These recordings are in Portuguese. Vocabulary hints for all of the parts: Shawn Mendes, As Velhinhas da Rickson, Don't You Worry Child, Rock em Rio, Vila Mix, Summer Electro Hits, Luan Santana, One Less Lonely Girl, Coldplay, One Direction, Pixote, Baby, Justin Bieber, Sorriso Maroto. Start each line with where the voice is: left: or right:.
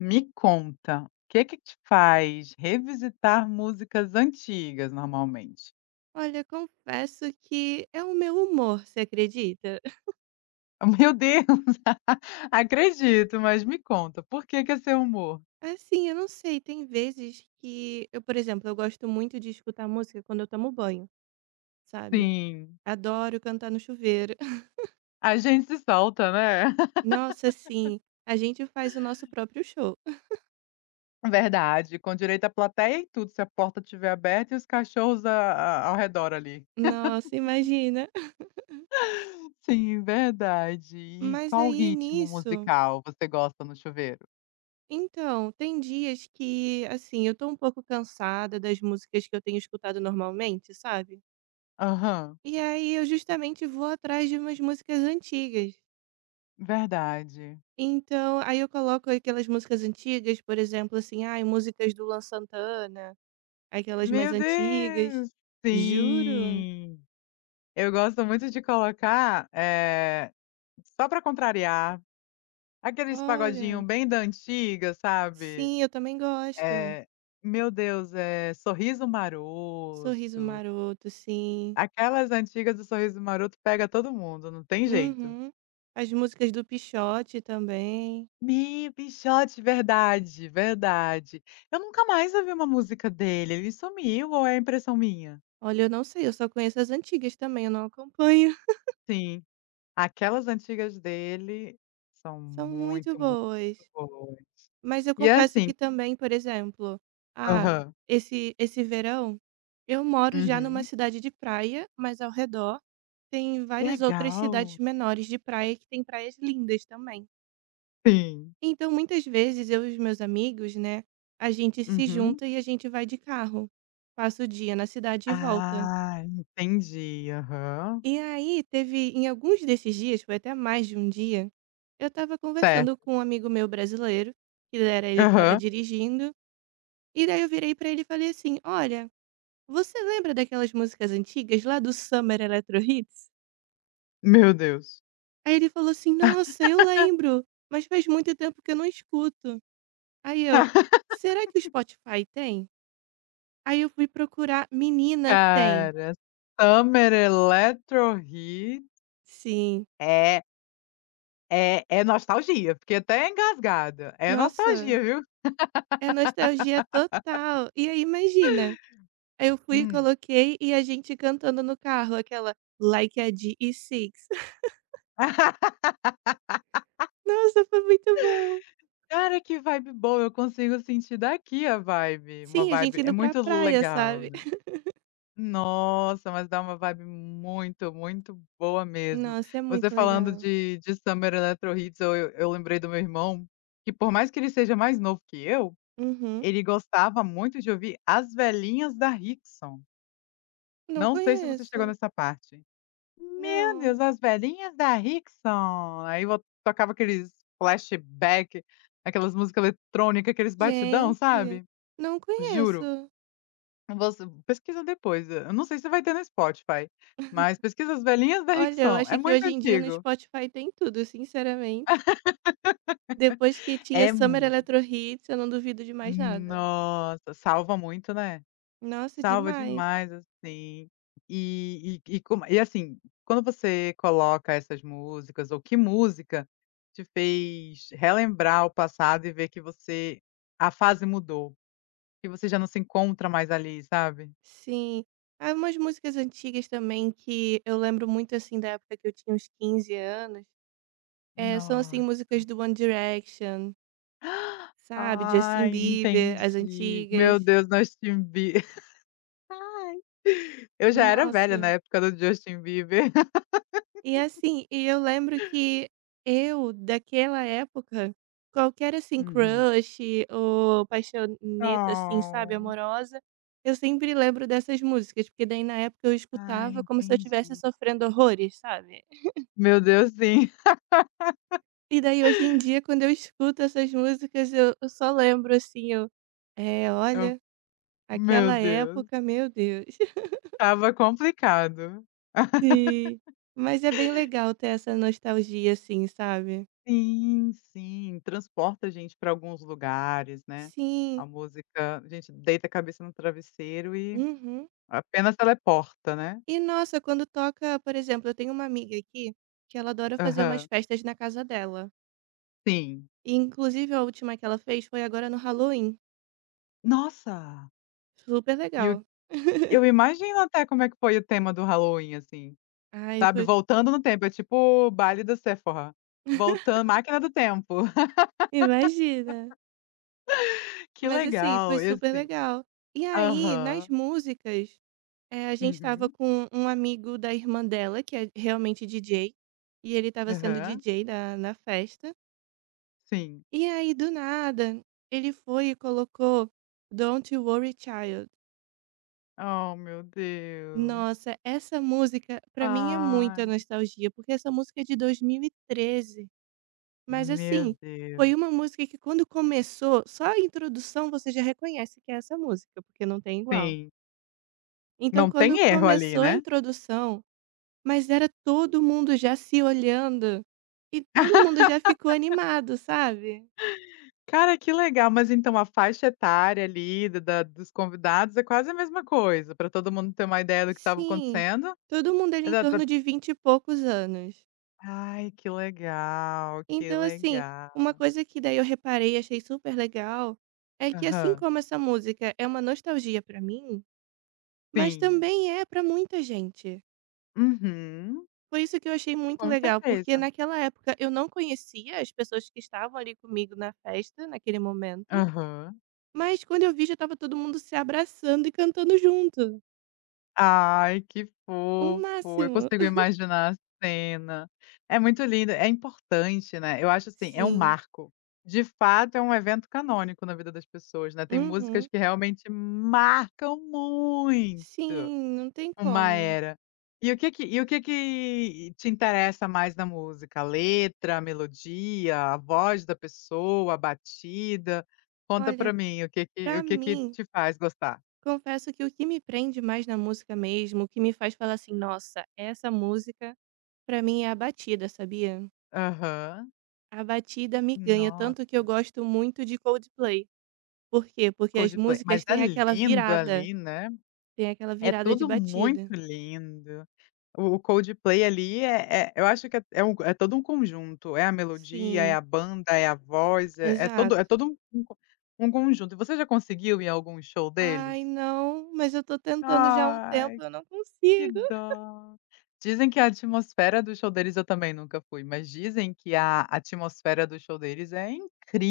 left: Me conta, o que que te faz revisitar músicas antigas normalmente?
right: Olha, confesso que é o meu humor, você acredita?
left: Meu Deus, acredito, mas me conta, por que que é seu humor?
right: Assim, eu não sei, tem vezes que eu, por exemplo, eu gosto muito de escutar música quando eu tomo banho, sabe?
left: Sim,
right: Adoro cantar no chuveiro.
left: a gente se solta, né.
right: Nossa, sim. A gente faz o nosso próprio show.
left: Verdade, com direito à plateia e tudo, se a porta estiver aberta e os cachorros a ao redor ali.
right: Nossa, imagina.
left: Sim, verdade. E
right: Mas
left: qual
right: aí
left: ritmo
right: nisso,
left: musical você gosta no chuveiro?
right: então, tem dias que, assim, eu tô um pouco cansada das músicas que eu tenho escutado normalmente, sabe?
left: Aham,
right: E aí eu justamente vou atrás de umas músicas antigas.
left: verdade.
right: Então, aí eu coloco aquelas músicas antigas, por exemplo, assim, ai, músicas do Luan Santana, aquelas mais
left: Meu
right: antigas.
left: Deus,
right: Juro?
left: sim. Eu gosto muito de colocar, só pra contrariar, aqueles pagodinho
right: Olha,
left: bem da antiga, sabe?
right: sim, eu também gosto.
left: Eh, meu Deus, Sorriso Maroto,
right: Sorriso Maroto, sim.
left: aquelas antigas do Sorriso Maroto pega todo mundo, não tem jeito.
right: Uhum. As músicas do Pixote também.
left: Mi Pixote, verdade, verdade. Eu nunca mais ouvi uma música dele, ele sumiu ou é impressão minha?
right: Olha, eu não sei, eu só conheço as antigas também, eu não acompanho.
left: Sim, aquelas antigas dele são
right: São muito
left: muito, muito
right: boas.
left: boas.
right: Mas eu
left: E é
right: confesso
left: assim.
right: que também, por exemplo, ah,
left: Aham.
right: esse verão, eu moro já numa
left: Uhum.
right: cidade de praia, mas ao redor tem várias outras cidades
left: Legal.
right: menores de praia que tem praias lindas também.
left: Sim.
right: Então, muitas vezes eu e os meus amigos, né, a gente se
left: Uhum.
right: junta e a gente vai de carro. Passa o dia na cidade e volta.
left: Ah, entendi. Aham.
right: E aí teve em alguns desses dias, foi até mais de um dia, eu estava conversando
left: Certo.
right: com um amigo meu brasileiro, que era ele que estava
left: Aham.
right: dirigindo. E daí eu virei pra ele e falei assim: "Olha, você lembra daquelas músicas antigas lá do Summer Electro Hits?"
left: Meu Deus.
right: Aí ele falou assim: "Nossa, eu lembro, mas faz muito tempo que eu não escuto". Aí eu: "Será que o Spotify tem?" Aí eu fui procurar, menina, tem.
left: Cara, Summer Electro Hits.
right: Sim.
left: É, é nostalgia. Fiquei até engasgada. É
right: Nossa,
left: nostalgia, viu?
right: é nostalgia total. E aí imagina, aí eu fui e
left: Hum.
right: coloquei e a gente cantando no carro aquela Like a d e Six. Nossa, foi muito bom.
left: Cara, que vibe boa. Eu consigo sentir daqui a vibe, uma
right: Sim, a gente
left: vibe é
right: indo pra
left: muito
right: praia,
left: legal,
right: sabe?
left: né. Nossa, mas dá uma vibe muito, muito boa mesmo.
right: Nossa, é
left: Você
right: muito
left: falando
right: legal.
left: de Summer Electro Hits, eu lembrei do meu irmão, que por mais que ele seja mais novo que eu,
right: Uhum.
left: ele gostava muito de ouvir As Velhinhas da Rickson.
right: Não
left: Não sei se você chegou
right: conheço.
left: nessa parte. "Meu
right: Não.
left: Deus, as velhinhas da Rickson", aí vo tocava aqueles flashback, aquelas músicas eletrônicas, aqueles batidão,
right: Gente,
left: sabe?
right: não
left: Juro.
right: conheço.
left: Você pesquisa depois, eu não sei se vai ter no Spotify, mas pesquisa As Velhinhas da
right: Olha, eu
left: Rickson, é
right: acho que
left: muito
right: hoje em dia no
left: antigo.
right: Spotify tem tudo, sinceramente. Depois que tinha
left: É
right: Summer
left: muito,
right: Electro Hits, eu não duvido de mais nada.
left: nossa, salva muito, né.
right: Nossa,
left: Salva
right: demais.
left: demais, assim. E como e assim, quando você coloca essas músicas ou que música te fez relembrar o passado e ver que você a fase mudou, que você já não se encontra mais ali, sabe.
right: Sim. Há umas músicas antigas também que eu lembro muito assim da época que eu tinha uns 15 anos. É, são assim
left: Nossa,
right: músicas do One Direction, sabe? Justin
left: ai,
right: Bieber, as
left: entendi. Meu
right: antigas.
left: Deus, nós timbi. Ai, eu já era velha na
right: Nossa.
left: época do Justin Bieber.
right: E assim, e eu lembro que eu, daquela época, qualquer assim
left: Uhum.
right: crush ou paixoneta assim, sabe,
left: Oh,
right: amorosa, eu sempre lembro dessas músicas, porque daí na época eu
left: ai,
right: escutava como se eu estivesse
left: entendi.
right: sofrendo horrores, sabe.
left: Meu Deus, sim.
right: E daí hoje em dia quando eu escuto essas músicas eu só lembro assim, eu: "É,
left: Eu,
right: olha,
left: meu
right: aquela
left: Deus,
right: época, meu Deus".
left: estava complicado.
right: Sim. Mas é bem legal ter essa nostalgia assim, sabe.
left: Sim, sim, transporta a gente para alguns lugares, né.
right: Sim.
left: A música a gente deita a cabeça no travesseiro e
right: Uhum.
left: apenas teleporta, né.
right: E nossa, quando toca, por exemplo, eu tenho uma amiga aqui que ela adora fazer umas
left: Aham,
right: festas na casa dela.
left: sim.
right: E inclusive a última que ela fez foi agora no Halloween.
left: Nossa,
right: Super
left: e o
right: legal.
left: eu imagino até como é que foi o tema do Halloween, assim.
right: Ai,
left: Sabe,
right: foi.
left: voltando no tempo, é tipo baile da Sephora, voltan máquina do tempo.
right: Imagina.
left: Que
right: Mas assim, foi
left: legal, e
right: super
left: assim.
right: legal. E aí, nas
left: Aham,
right: músicas, a gente tava
left: uhum,
right: com um amigo da irmã dela, que é realmente DJ, e ele tava sendo
left: aham,
right: DJ na festa.
left: sim.
right: E aí, do nada, ele foi e colocou Don't You Worry Child.
left: Oh, meu Deus.
right: Nossa, essa música pra mim é muita
left: Ai,
right: nostalgia, porque essa música é de 2013, mas
left: meu
right: assim, foi
left: Deus.
right: uma música que quando começou, só a introdução você já reconhece que é essa música, porque não tem igual.
left: Sim,
right: Então
left: não
right: quando
left: tem erro ali,
right: começou a
left: né.
right: introdução, mas era todo mundo já se olhando e todo mundo já ficou animado, sabe?
left: Cara, que legal, mas então a faixa etária ali da dos convidados é quase a mesma coisa, pra todo mundo ter uma ideia do que estava
right: Sim,
left: acontecendo.
right: todo mundo ali em
left: Exata.
right: torno de 20 e poucos anos.
left: Ai, que legal, que
right: Então, assim,
left: legal.
right: uma coisa que daí eu reparei e achei super legal é que, assim
left: Aham,
right: como essa música é uma nostalgia pra mim, mas
left: sim.
right: também é pra muita gente.
left: Uhum.
right: Foi isso que eu achei muito
left: Com
right: legal, porque
left: certeza.
right: naquela época eu não conhecia as pessoas que estavam ali comigo na festa, naquele momento,
left: Aham.
right: mas quando eu vi já tava todo mundo se abraçando e cantando junto.
left: Ai, que
right: O
left: fofo. Eu
right: máximo.
left: consigo imaginar a cena. É muito lindo, é importante, né. Eu acho assim, é um
right: Sim.
left: marco. De fato, é um evento canônico na vida das pessoas, né. Tem músicas
right: Uhum.
left: que realmente marcam muito.
right: Sim, não tem
left: Uma
right: como.
left: era. E o que que te interessa mais na música? A letra, a melodia, a voz da pessoa, a batida? Conta
right: Olha,
left: pra mim o
right: pra
left: que que
right: mim,
left: te faz gostar?
right: confesso que o que me prende mais na música mesmo, o que me faz falar assim: "Nossa, essa música", pra mim é a batida, sabia?
left: Aham.
right: A batida me ganha,
left: Nossa,
right: tanto que eu gosto muito de Coldplay. Por quê? Porque as
left: Coldplay.
right: músicas
left: Mas é
right: têm aquela
left: lindo
right: virada,
left: ali, né?
right: tem aquela
left: É
right: virada de
left: tudo
right: batida.
left: muito lindo. O Coldplay ali é eu acho que é um é todo um conjunto, é a melodia, é
right: Sim,
left: a banda, é a voz, é todo
right: exato.
left: é todo um co um conjunto. E você já conseguiu ir a algum show
right: "Ai
left: deles?
right: não, mas eu tô tentando já há um
left: Ai,
right: tempo, eu não
left: que
right: consigo".
left: dó. Dizem que a atmosfera do show deles eu também nunca fui, mas dizem que a atmosfera do show deles é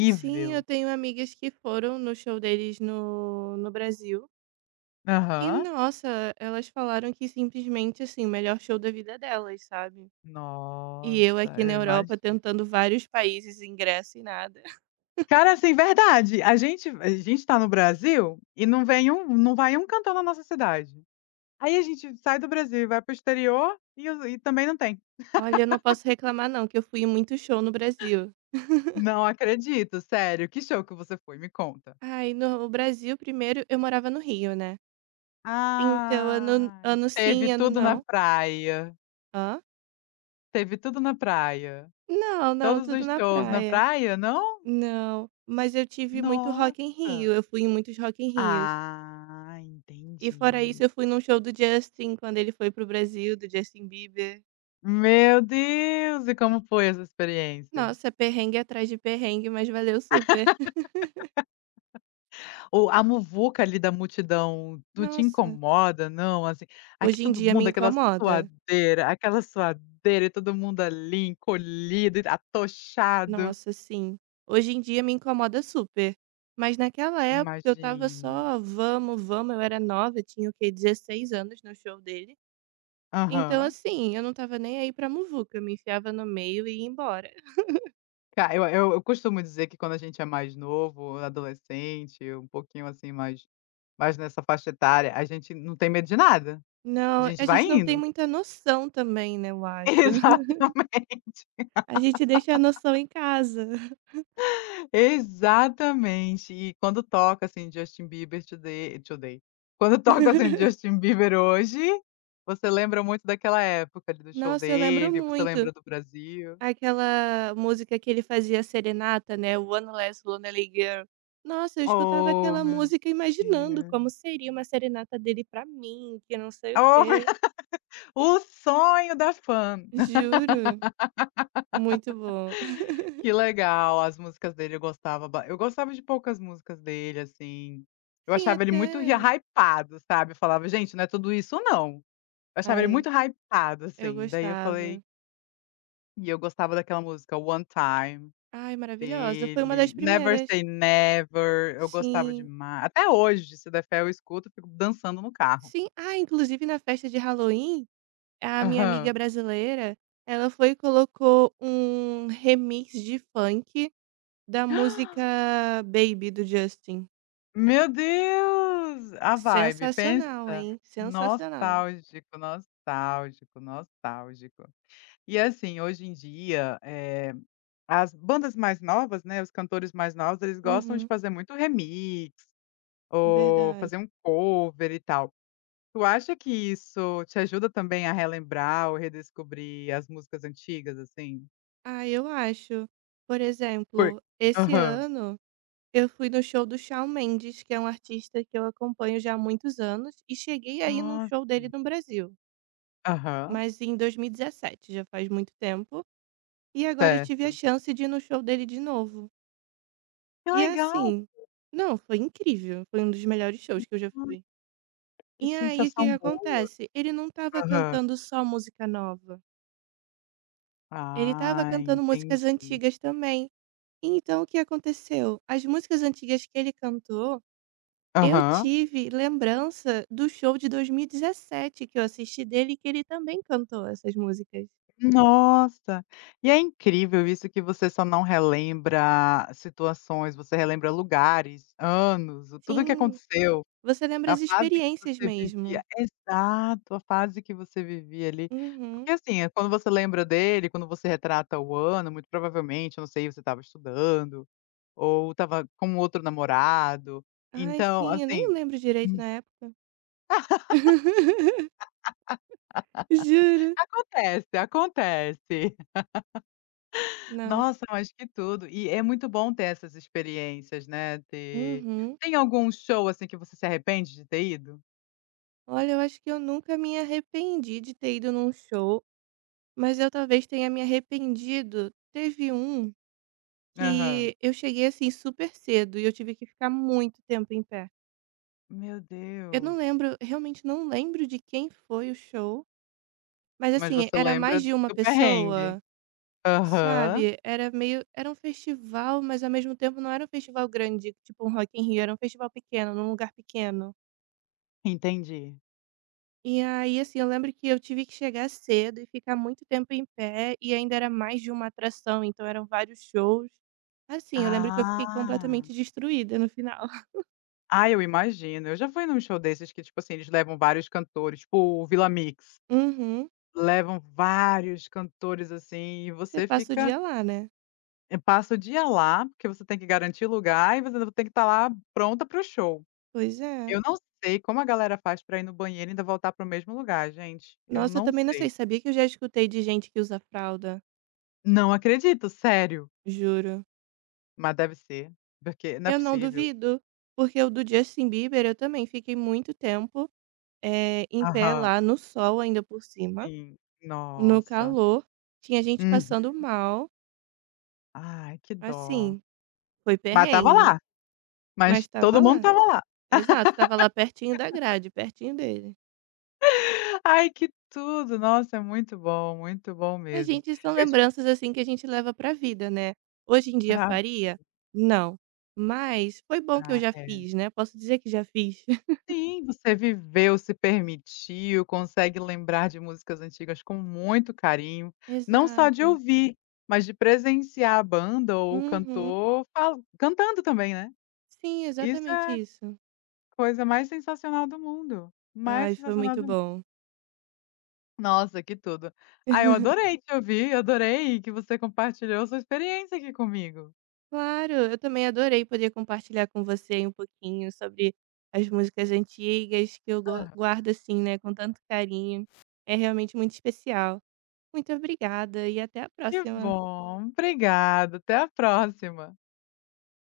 right: Sim, eu tenho amigas que foram no show deles no Brasil. E
left: Aham.
right: nossa, elas falaram que simplesmente, assim, o melhor show da vida delas, sabe. E eu
left: Nossa,
right: aqui na
left: eu
right: Europa
left: imagino.
right: tentando vários países, ingresso e nada.
left: Cara, assim, verdade. A gente tá no Brasil e não vem um não vai um cantor na nossa cidade. Aí a gente sai do Brasil e vai para o exterior e o e também não tem.
right: Olha, eu não posso reclamar não, que eu fui em muito show no Brasil.
left: Não acredito, sério. Que show que você foi? Me conta.
right: Ai, no Brasil, primeiro, eu morava no Rio, né. Então ano
left: Ah,
right: ano
left: teve
right: sim, ano
left: tudo na
right: não
left: praia.
right: hã?
left: Teve tudo na praia.
right: Não, não,
left: Todos
right: tudo
left: os
right: na
left: shows na
right: praia.
left: praia, não?
right: Não, mas eu tive muito
left: Nossa.
right: Rock em Rio, eu fui em muitos Rock em Rios.
left: Ah,
right: E fora isso,
left: entendi.
right: eu fui num show do Justin, quando ele foi pro Brasil, do Justin Bieber.
left: Meu Deus! E como foi essa experiência?
right: Nossa, perrengue atrás de perrengue, mas valeu super.
left: Ou a muvuca ali da multidão não te
right: Nossa,
left: incomoda não, assim? Aqui
right: hoje em
left: todo
right: dia me
left: mundo,
right: incomoda.
left: aquela suadeira e todo mundo ali encolhido, e atochado.
right: Nossa, sim. Hoje em dia me incomoda super. Mas naquela época eu tava
left: Imagino.
right: só vamos, vamos, eu era nova, tinha o quê? 16 anos no show dele. Então,
left: Aham.
right: assim, eu não tava nem aí pra muvuca, eu me enfiava no meio e ia embora.
left: Ca eu costumo dizer que quando a gente é mais novo, adolescente, um pouquinho assim mais mais nessa faixa etária, a gente não tem medo de nada, a
right: Não,
left: gente
right: a
left: vai
right: gente não tem
left: indo.
right: muita noção também, né, eu acho.
left: Exato.
right: A gente deixa a noção em casa.
left: Exatamente. E quando toca, assim, Justin Bieber Today. Quando toca, assim, Justin Bieber hoje, você lembra muito daquela época ali do show
right: Nossa, eu lembro
left: dele, você
right: muito.
left: lembra do Brasil.
right: Aquela música que ele fazia serenata, né, o One Less Lonely Girl. Nossa, eu escutava
left: Oh,
right: aquela
left: meu
right: música imaginando
left: Deus.
right: como seria uma serenata dele pra mim, que não sei o
left: Oh, meu.
right: quê.
left: O sonho da fã.
right: Juro, muito bom.
left: Que legal, as músicas dele eu gostava ba eu gostava de poucas músicas dele, assim. Eu
right: Sim,
left: achava ele muito ri
right: até
left: hypado, sabe. Eu falava: "Gente, não é tudo isso não". Eu achava ele
right: ai,
left: muito hypado,
right: eu
left: assim. Daí eu
right: gostava.
left: falei. E eu gostava daquela música One Time
right: Ai, maravilhosa, foi uma
left: dele,
right: das
left: Never
right: primeiras.
left: Say Never, eu gostava
right: Sim,
left: demais. Até hoje, se der fé eu escuto, fico dançando no carro.
right: sim. Ah, inclusive na festa de Halloween, a minha amiga
left: Aham.
right: brasileira, ela foi e colocou um remix de funk da música Baby do Justin.
left: Meu Deus! A vibe, pensa.
right: Sensacional, hein, sensacional.
left: Nostálgico, nostálgico, nostálgico. E assim, hoje em dia, as bandas mais novas, né, os cantores mais novos, eles gostam de
right: Uhum,
left: fazer muito remix, ou
right: verdade.
left: fazer um cover e tal. Tu acha que isso te ajuda também a relembrar ou redescobrir as músicas antigas, assim?
right: Ah, eu acho. Por
left: Por
right: exemplo, esse
left: aham.
right: ano eu fui no show do Shawn Mendes, que é um artista que eu acompanho já há muitos anos, e cheguei aí num
left: Nossa.
right: show dele no Brasil,
left: Aham,
right: mas em 2017, já faz muito tempo, e agora eu tive a
left: certo.
right: chance de ir no show dele de novo.
left: Que
right: E
left: legal.
right: assim, não, foi incrível, foi um dos melhores shows que eu já
left: Nossa,
right: fui.
left: que
right: E aí o que que
left: sensação boa.
right: acontece? Ele não estava
left: Aham.
right: cantando só música nova, ele estava
left: Ah,
right: cantando músicas
left: entendi.
right: antigas também. Então o que aconteceu? As músicas antigas que ele cantou, eu
left: Aham.
right: tive lembrança do show de 2017 que eu assisti dele e que ele também cantou essas músicas.
left: Nossa. E é incrível isso que você só não relembra situações, você relembra lugares, anos, tudo o que
right: Sim,
left: aconteceu.
right: você lembra
left: A
right: as
left: fase que
right: experiências
left: você vivia
right: mesmo.
left: exato, a fase que você vivia ali.
right: Uhum.
left: Porque, assim, quando você lembra dele, quando você retrata o ano, muito provavelmente, eu não sei, você estava estudando, ou estava com outro namorado,
right: Ai
left: então,
right: sim, eu nem
left: assim
right: lembro direito
left: hum,
right: na época. Juro.
left: acontece, acontece.
right: Nossa.
left: Nossa, mas que tudo. E é muito bom ter essas experiências, né, ter
right: Uhum.
left: tem algum show, assim, que você se arrepende de ter ido?
right: Olha, eu acho que eu nunca me arrependi de ter ido num show, mas eu talvez tenha me arrependido. Teve um
left: Aham.
right: que eu cheguei assim super cedo e eu tive que ficar muito tempo em pé.
left: Meu
right: Eu
left: Deus.
right: não lembro, realmente não lembro de quem foi o show, mas
left: Mas
right: assim,
left: você
right: era
left: lembra
right: mais de uma
left: do perrengue.
right: pessoa,
left: Aham.
right: sabe? Era meio, era um festival, mas ao mesmo tempo não era um festival grande, tipo um Rock in Rio, era um festival pequeno, num lugar pequeno.
left: Entendi.
right: E aí, assim, eu lembro que eu tive que chegar cedo e ficar muito tempo em pé, e ainda era mais de uma atração, então eram vários shows. Assim, eu lembro que eu fiquei
left: Ah.
right: completamente destruída no final.
left: Ah, eu imagino. Eu já fui num show desses que, tipo assim, eles levam vários cantores, tipo o Vila Mix.
right: Uhum.
left: Levam vários cantores, assim, e
right: Você
left: você
right: passa o
left: fica
right: dia lá, né?
left: passa o dia lá, porque você tem que garantir lugar e você ainda tem que estar lá pronta para o show.
right: Pois é.
left: Eu não sei como a galera faz para ir no banheiro e ainda voltar para o mesmo lugar, gente. Eu
right: Nossa, eu
left: não
right: também não sei,
left: sei.
right: sabia que eu já escutei de gente que usa fralda?
left: Não acredito, sério.
right: Juro.
left: Mas deve ser, porque não é
right: Eu não
left: possível.
right: duvido, porque o do Justin Bieber eu também fiquei muito tempo em pé
left: Aham,
right: lá no sol ainda por cima,
left: sim.
right: no
left: Nossa.
right: calor. Tinha gente
left: Uhum.
right: passando mal,
left: Ai, que dó.
right: assim. Foi
left: Mas estava
right: perrengue,
left: lá,
right: mas
left: mas
right: estava
left: todo mundo
right: lá.
left: estava lá.
right: Exato, estava lá pertinho da grade, pertinho dele.
left: Ai, que tudo! Nossa, é muito bom
right: A
left: mesmo.
right: gente são
left: Eu te
right: lembranças, assim, que a gente leva pra vida, né. Hoje em dia
left: pra
right: faria? Não. Mas foi bom que eu
left: ah,
right: já
left: é.
right: fiz, né, posso dizer que já fiz.
left: Sim, você viveu, se permitiu, consegue lembrar de músicas antigas com muito carinho, não só de
right: Exato.
left: ouvir, mas de presenciar a banda ou o
right: Uhum.
left: cantor fal cantando também, né.
right: Sim,
left: Isso
right: exatamente
left: é
right: isso.
left: coisa mais sensacional do mundo, mais
right: Ai, foi
left: sensacional
right: muito
left: do mundo.
right: bom.
left: Nossa, que tudo. Ah, eu adorei te ouvir, adorei que você compartilhou sua experiência aqui comigo.
right: Claro, eu também adorei poder compartilhar com você aí um pouquinho sobre as músicas antigas que eu go guardo, assim, né, com tanto carinho. É realmente muito especial. Muito obrigada e até a
left: Que
right: próxima.
left: bom, obrigada, até a próxima.